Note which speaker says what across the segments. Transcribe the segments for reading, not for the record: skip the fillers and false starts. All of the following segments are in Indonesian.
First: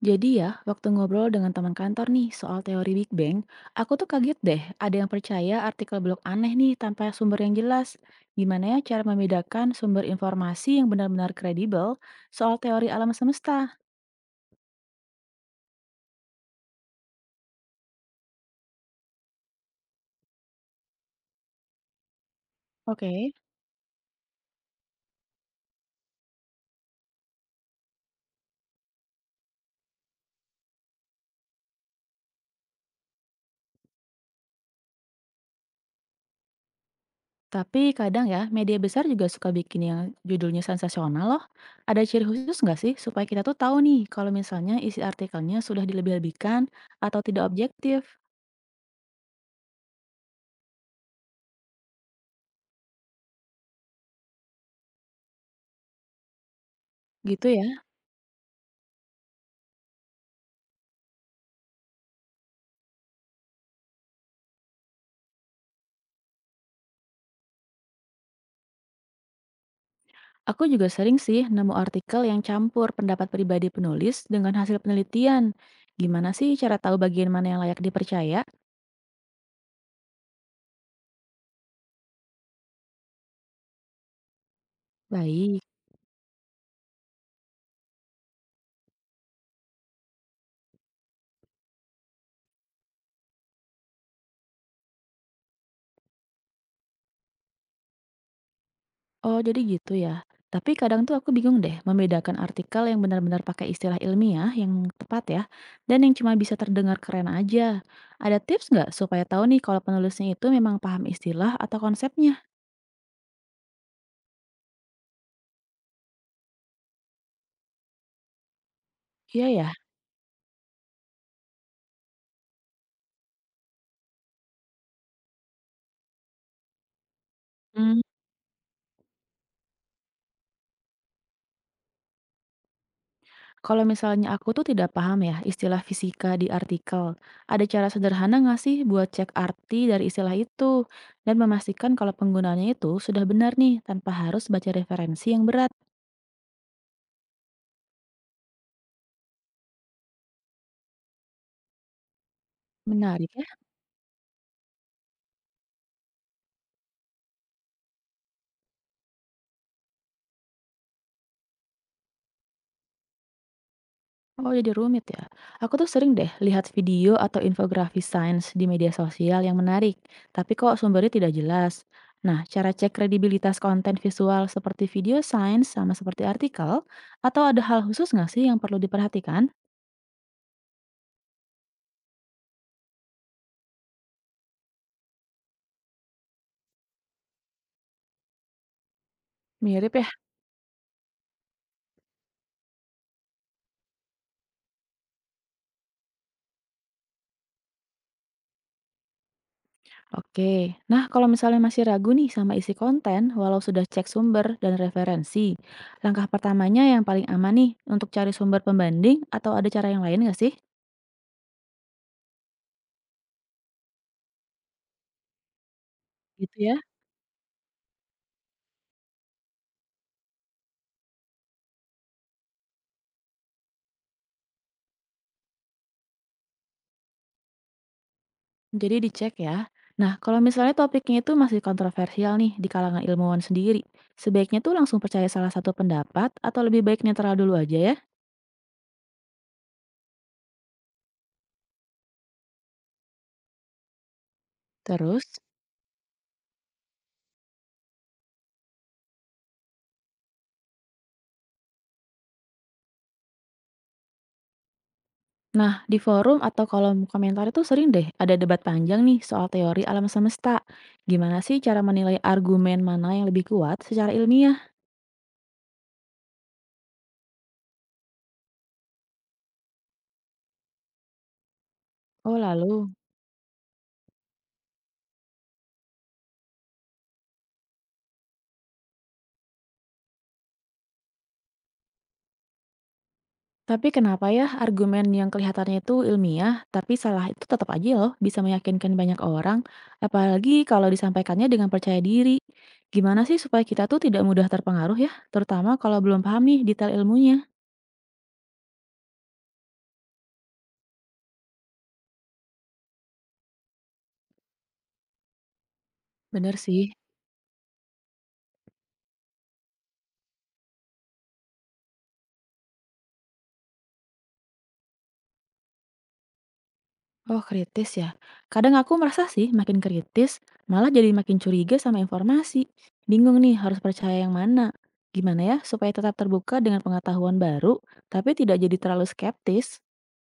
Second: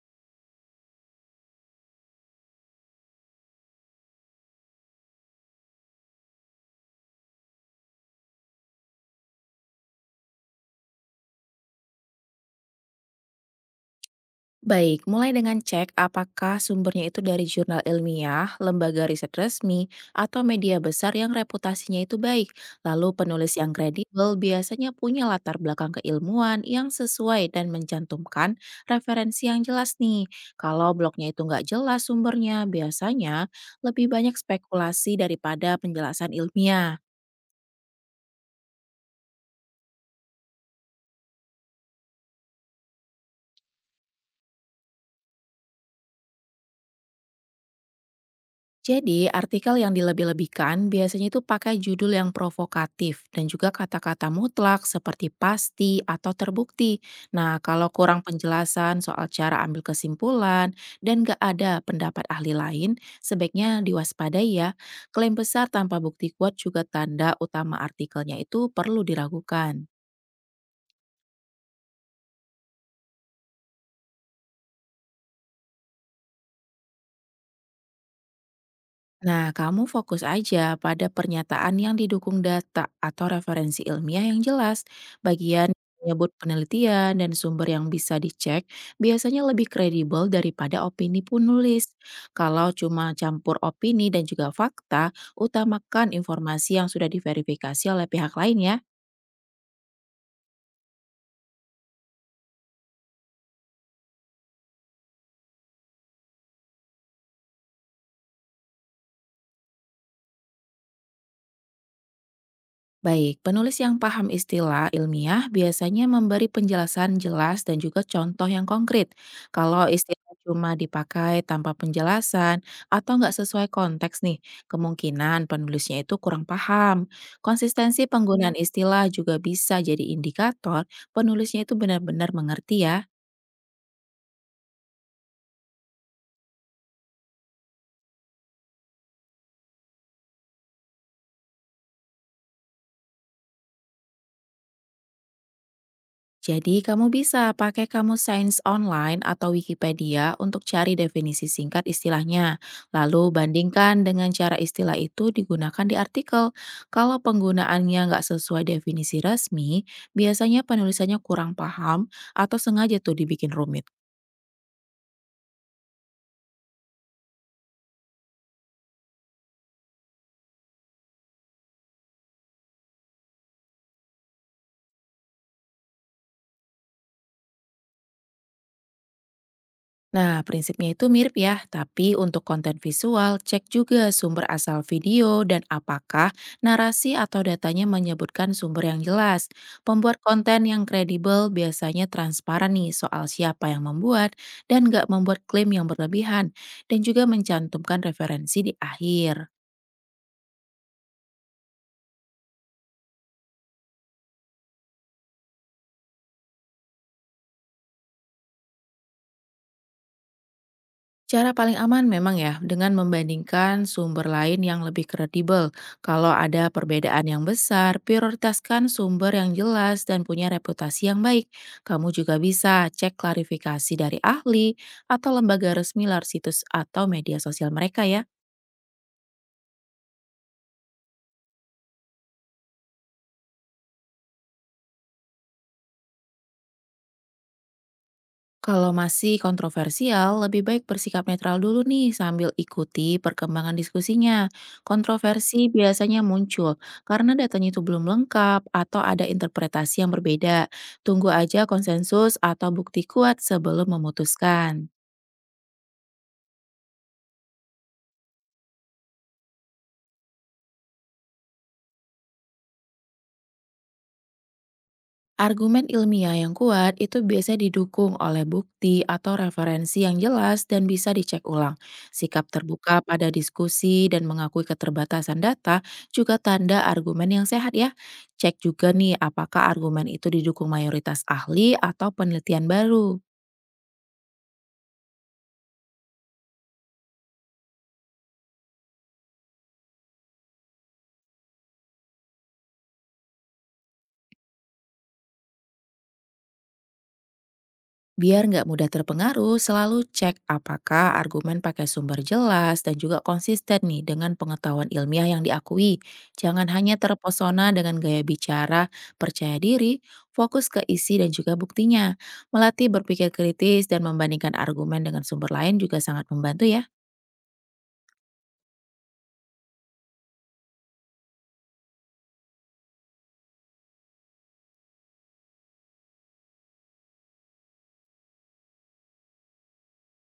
Speaker 1: Jadi ya, waktu ngobrol dengan teman kantor nih soal teori Big Bang, aku tuh kaget deh ada yang percaya artikel blog aneh nih tanpa sumber yang jelas. Gimana ya cara membedakan sumber informasi yang benar-benar kredibel soal teori alam semesta?
Speaker 2: Baik, mulai dengan cek apakah sumbernya itu dari jurnal ilmiah, lembaga riset resmi, atau media besar yang reputasinya itu baik. Lalu
Speaker 1: Oke.
Speaker 2: penulis yang kredibel biasanya punya latar belakang keilmuan yang sesuai dan mencantumkan referensi yang jelas nih. Kalau blognya itu nggak jelas sumbernya, biasanya lebih banyak spekulasi daripada penjelasan ilmiah.
Speaker 1: Tapi kadang ya, media besar juga suka bikin yang judulnya sensasional loh. Ada ciri khusus nggak sih supaya kita tuh tahu nih kalau misalnya isi artikelnya sudah dilebih-lebihkan atau tidak objektif?
Speaker 2: Jadi, artikel yang dilebih-lebihkan biasanya itu pakai judul yang provokatif dan juga kata-kata mutlak seperti pasti atau terbukti.
Speaker 1: Gitu
Speaker 2: Nah,
Speaker 1: ya.
Speaker 2: kalau kurang penjelasan soal cara ambil kesimpulan dan gak ada pendapat ahli lain, sebaiknya diwaspadai ya. Klaim besar tanpa bukti kuat juga tanda utama artikelnya itu perlu diragukan.
Speaker 1: Aku juga sering sih nemu artikel yang campur pendapat pribadi penulis dengan hasil penelitian. Gimana sih cara tahu bagian mana yang layak dipercaya?
Speaker 2: Nah, kamu fokus aja pada pernyataan yang didukung data atau referensi ilmiah yang jelas.
Speaker 1: Baik.
Speaker 2: Bagian yang menyebut penelitian dan sumber yang bisa dicek biasanya lebih kredibel daripada opini penulis. Kalau cuma campur opini dan juga fakta, utamakan informasi yang sudah diverifikasi oleh pihak lain ya.
Speaker 1: Oh, jadi gitu ya. Tapi kadang tuh aku bingung deh membedakan artikel yang benar-benar pakai istilah ilmiah yang tepat ya, dan yang cuma bisa terdengar keren aja. Ada tips nggak supaya tahu nih kalau penulisnya itu memang paham istilah atau konsepnya?
Speaker 2: Baik, penulis yang paham istilah ilmiah biasanya memberi penjelasan jelas dan juga contoh yang konkret.
Speaker 1: Iya
Speaker 2: Kalau istilah cuma dipakai tanpa penjelasan atau nggak sesuai konteks nih, kemungkinan penulisnya itu kurang paham.
Speaker 1: ya.
Speaker 2: Konsistensi penggunaan istilah juga bisa jadi indikator penulisnya itu benar-benar mengerti ya.
Speaker 1: Kalau misalnya aku tuh tidak paham ya istilah fisika di artikel, ada cara sederhana nggak sih buat cek arti dari istilah itu dan memastikan kalau penggunaannya itu sudah benar nih tanpa harus baca referensi yang berat?
Speaker 2: Jadi, kamu bisa pakai kamu Sains Online atau Wikipedia untuk cari definisi singkat istilahnya. Lalu
Speaker 1: Menarik ya?
Speaker 2: bandingkan dengan cara istilah itu digunakan di artikel. Kalau penggunaannya nggak sesuai definisi resmi, biasanya penulisannya kurang paham atau sengaja tuh dibikin rumit.
Speaker 1: Oh jadi rumit ya. Aku tuh sering deh lihat video atau infografis sains di media sosial yang menarik, tapi kok sumbernya tidak jelas. Nah, cara cek kredibilitas konten visual seperti video sains sama seperti artikel, atau ada hal khusus nggak sih yang perlu diperhatikan?
Speaker 2: Nah, prinsipnya itu mirip ya, tapi untuk konten visual, cek juga sumber asal video dan apakah narasi atau datanya menyebutkan sumber yang jelas.
Speaker 1: Mirip ya.
Speaker 2: Pembuat konten yang kredibel biasanya transparan nih soal siapa yang membuat dan nggak membuat klaim yang berlebihan, dan juga mencantumkan referensi di akhir.
Speaker 1: Oke, nah kalau misalnya masih ragu nih sama isi konten, walau sudah cek sumber dan referensi, langkah pertamanya yang paling aman nih untuk cari sumber pembanding atau ada cara yang lain nggak sih?
Speaker 2: Cara paling aman memang ya, dengan membandingkan sumber lain yang lebih kredibel. Kalau
Speaker 1: Gitu
Speaker 2: ada
Speaker 1: ya.
Speaker 2: perbedaan yang besar, prioritaskan sumber yang jelas dan punya reputasi yang baik. Kamu juga bisa cek klarifikasi dari ahli atau lembaga resmi lewat situs atau media sosial mereka ya.
Speaker 1: Jadi dicek ya. Nah, kalau misalnya topiknya itu masih kontroversial nih di kalangan ilmuwan sendiri, sebaiknya tuh langsung percaya salah satu pendapat atau lebih baik netral dulu aja ya.
Speaker 2: Kalau masih kontroversial, lebih baik bersikap netral dulu nih sambil ikuti perkembangan diskusinya.
Speaker 1: Terus?
Speaker 2: Kontroversi biasanya muncul karena datanya itu belum lengkap atau ada interpretasi yang berbeda. Tunggu aja konsensus atau bukti kuat sebelum memutuskan.
Speaker 1: Nah, di forum atau kolom komentar itu sering deh ada debat panjang nih soal teori alam semesta. Gimana sih cara menilai argumen mana yang lebih kuat secara ilmiah?
Speaker 2: Argumen ilmiah yang kuat itu biasanya didukung oleh bukti atau referensi yang jelas dan bisa dicek ulang.
Speaker 1: Oh
Speaker 2: Sikap
Speaker 1: lalu,
Speaker 2: terbuka pada diskusi dan mengakui keterbatasan data juga tanda argumen yang sehat ya. Cek juga nih apakah argumen itu didukung mayoritas ahli atau penelitian baru.
Speaker 1: tapi kenapa ya argumen yang kelihatannya itu ilmiah, tapi salah itu tetap aja loh bisa meyakinkan banyak orang, apalagi kalau disampaikannya dengan percaya diri. Gimana sih supaya kita tuh tidak mudah terpengaruh ya, terutama kalau belum paham nih detail ilmunya?
Speaker 2: Biar nggak mudah terpengaruh, selalu cek apakah argumen pakai sumber jelas dan juga konsisten nih dengan pengetahuan ilmiah yang diakui.
Speaker 1: Bener
Speaker 2: Jangan
Speaker 1: sih.
Speaker 2: hanya terpesona dengan gaya bicara, percaya diri, fokus ke isi dan juga buktinya. Melatih berpikir kritis dan membandingkan argumen dengan sumber lain juga sangat membantu ya.
Speaker 1: Oh, kritis ya. Kadang aku merasa sih makin kritis, malah jadi makin curiga sama informasi. Bingung nih harus percaya yang mana. Gimana ya supaya tetap terbuka dengan pengetahuan baru, tapi tidak jadi terlalu skeptis?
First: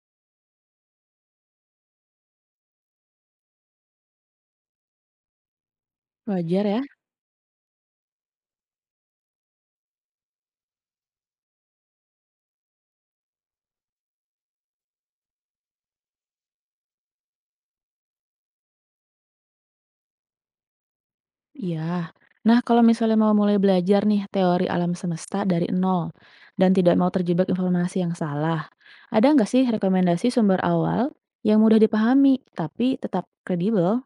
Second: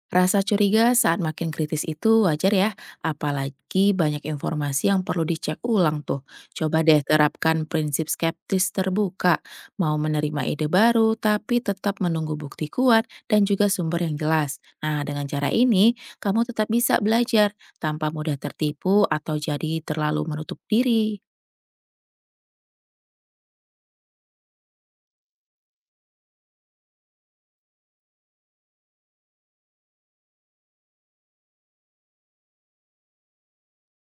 Speaker 2: Rasa curiga saat makin kritis itu wajar ya, apalagi banyak informasi yang perlu dicek ulang tuh.
Speaker 1: Wajar ya?
Speaker 2: Coba deh terapkan prinsip skeptis terbuka, mau menerima ide baru tapi tetap menunggu bukti kuat dan juga sumber yang jelas. Nah, dengan cara ini kamu tetap bisa belajar tanpa mudah tertipu atau jadi terlalu menutup diri.
Speaker 1: Iya. Nah, kalau misalnya mau mulai belajar nih teori alam semesta dari nol, dan tidak mau terjebak informasi yang salah, ada nggak sih rekomendasi sumber awal yang mudah dipahami, tapi tetap kredibel?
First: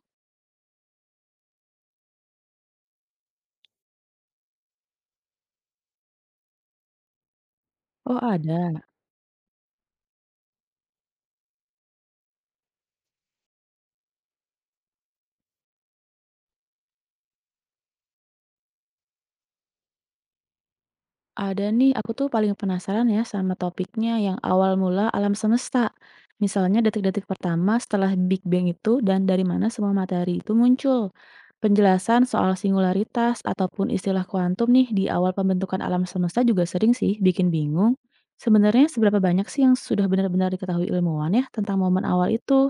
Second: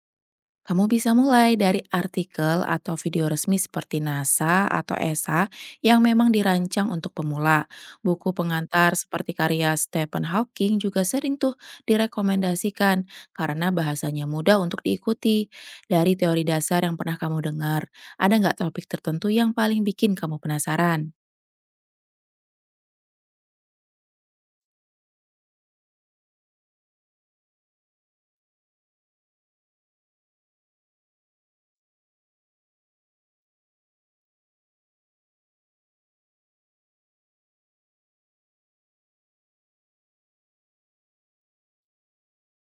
Speaker 2: Kamu bisa mulai dari artikel atau video resmi seperti NASA atau ESA yang memang dirancang untuk pemula.
Speaker 1: Oh,
Speaker 2: Buku
Speaker 1: ada.
Speaker 2: pengantar seperti karya Stephen Hawking juga sering tuh direkomendasikan karena bahasanya mudah untuk diikuti. Dari teori dasar yang pernah kamu dengar, ada nggak topik tertentu yang paling bikin kamu penasaran?
Speaker 1: Ada nih, aku tuh paling penasaran ya sama topiknya yang awal mula alam semesta. Misalnya detik-detik pertama setelah Big Bang itu dan dari mana semua materi itu muncul. Penjelasan soal singularitas ataupun istilah kuantum nih di awal pembentukan alam semesta juga sering sih bikin bingung. Sebenarnya seberapa banyak sih yang sudah benar-benar diketahui ilmuwan ya tentang momen awal itu?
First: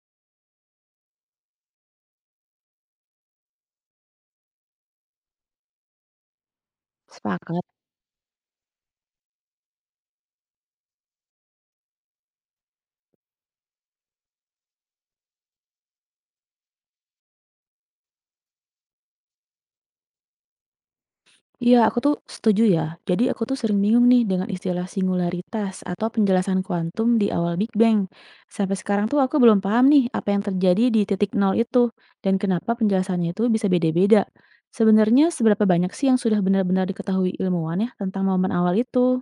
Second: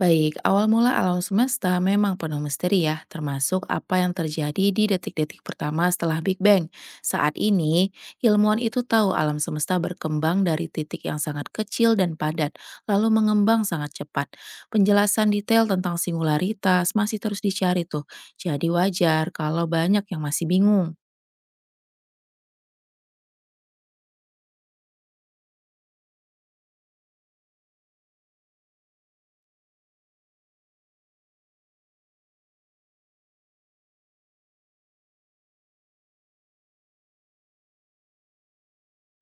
Speaker 2: Baik, awal mula alam semesta memang penuh misteri ya, termasuk apa yang terjadi di detik-detik pertama setelah Big Bang. Saat
Speaker 1: Sepakat.
Speaker 2: ini, ilmuwan itu tahu alam semesta berkembang dari titik yang sangat kecil dan padat, lalu mengembang sangat cepat. Penjelasan detail tentang singularitas masih terus dicari tuh, jadi wajar kalau banyak yang masih bingung.
Speaker 1: Iya, aku tuh setuju ya. Jadi aku tuh sering bingung nih dengan istilah singularitas atau penjelasan kuantum di awal Big Bang. Sampai sekarang tuh aku belum paham nih apa yang terjadi di titik nol itu dan kenapa penjelasannya itu bisa beda-beda. Sebenarnya seberapa banyak sih yang sudah benar-benar diketahui ilmuwan ya tentang momen awal itu?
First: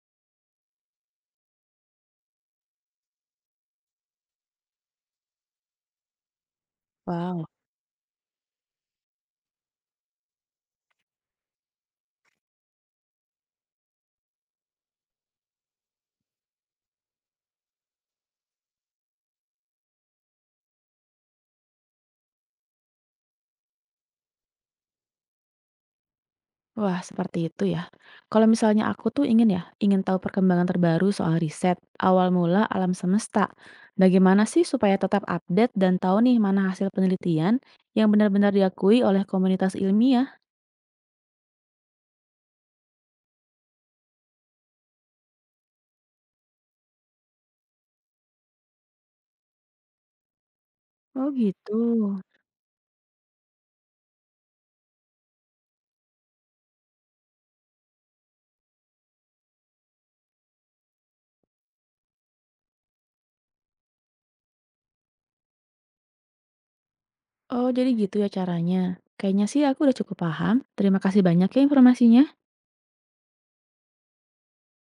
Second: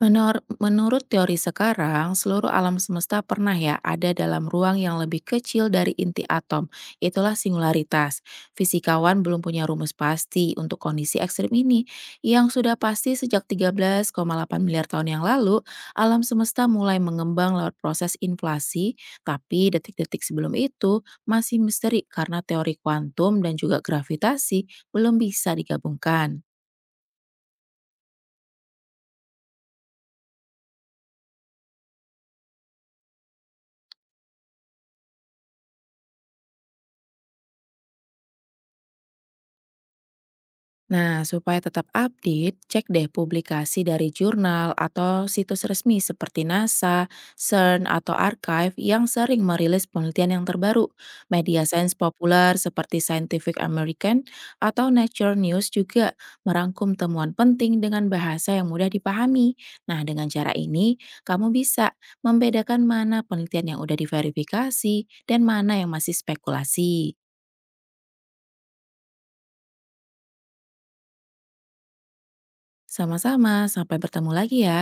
Speaker 2: Menurut teori sekarang, seluruh alam semesta pernah ya ada dalam ruang yang lebih kecil dari inti atom. Itulah
Speaker 1: Wow.
Speaker 2: singularitas. Fisikawan belum punya rumus pasti untuk kondisi ekstrim ini. Yang sudah pasti sejak 13,8 miliar tahun yang lalu, alam semesta mulai mengembang lewat proses inflasi, tapi detik-detik sebelum itu masih misteri karena teori kuantum dan juga gravitasi belum bisa digabungkan.
Speaker 1: Wah, seperti itu ya. Kalau misalnya aku tuh ingin ya, ingin tahu perkembangan terbaru soal riset awal mula alam semesta. Bagaimana sih supaya tetap update dan tahu nih mana hasil penelitian yang benar-benar diakui oleh komunitas ilmiah?
Speaker 2: Nah, supaya tetap update, cek deh publikasi dari jurnal atau situs resmi seperti NASA, CERN, atau Archive yang sering merilis penelitian yang terbaru.
Speaker 1: Oh
Speaker 2: Media
Speaker 1: gitu.
Speaker 2: sains populer seperti Scientific American atau Nature News juga merangkum temuan penting dengan bahasa yang mudah dipahami. Nah, dengan cara ini, kamu bisa membedakan mana penelitian yang udah diverifikasi dan mana yang masih spekulasi.
Speaker 1: Oh, jadi gitu ya caranya. Kayaknya sih aku udah cukup paham. Terima kasih banyak ya informasinya.
Speaker 2: Sama-sama, sampai bertemu lagi ya.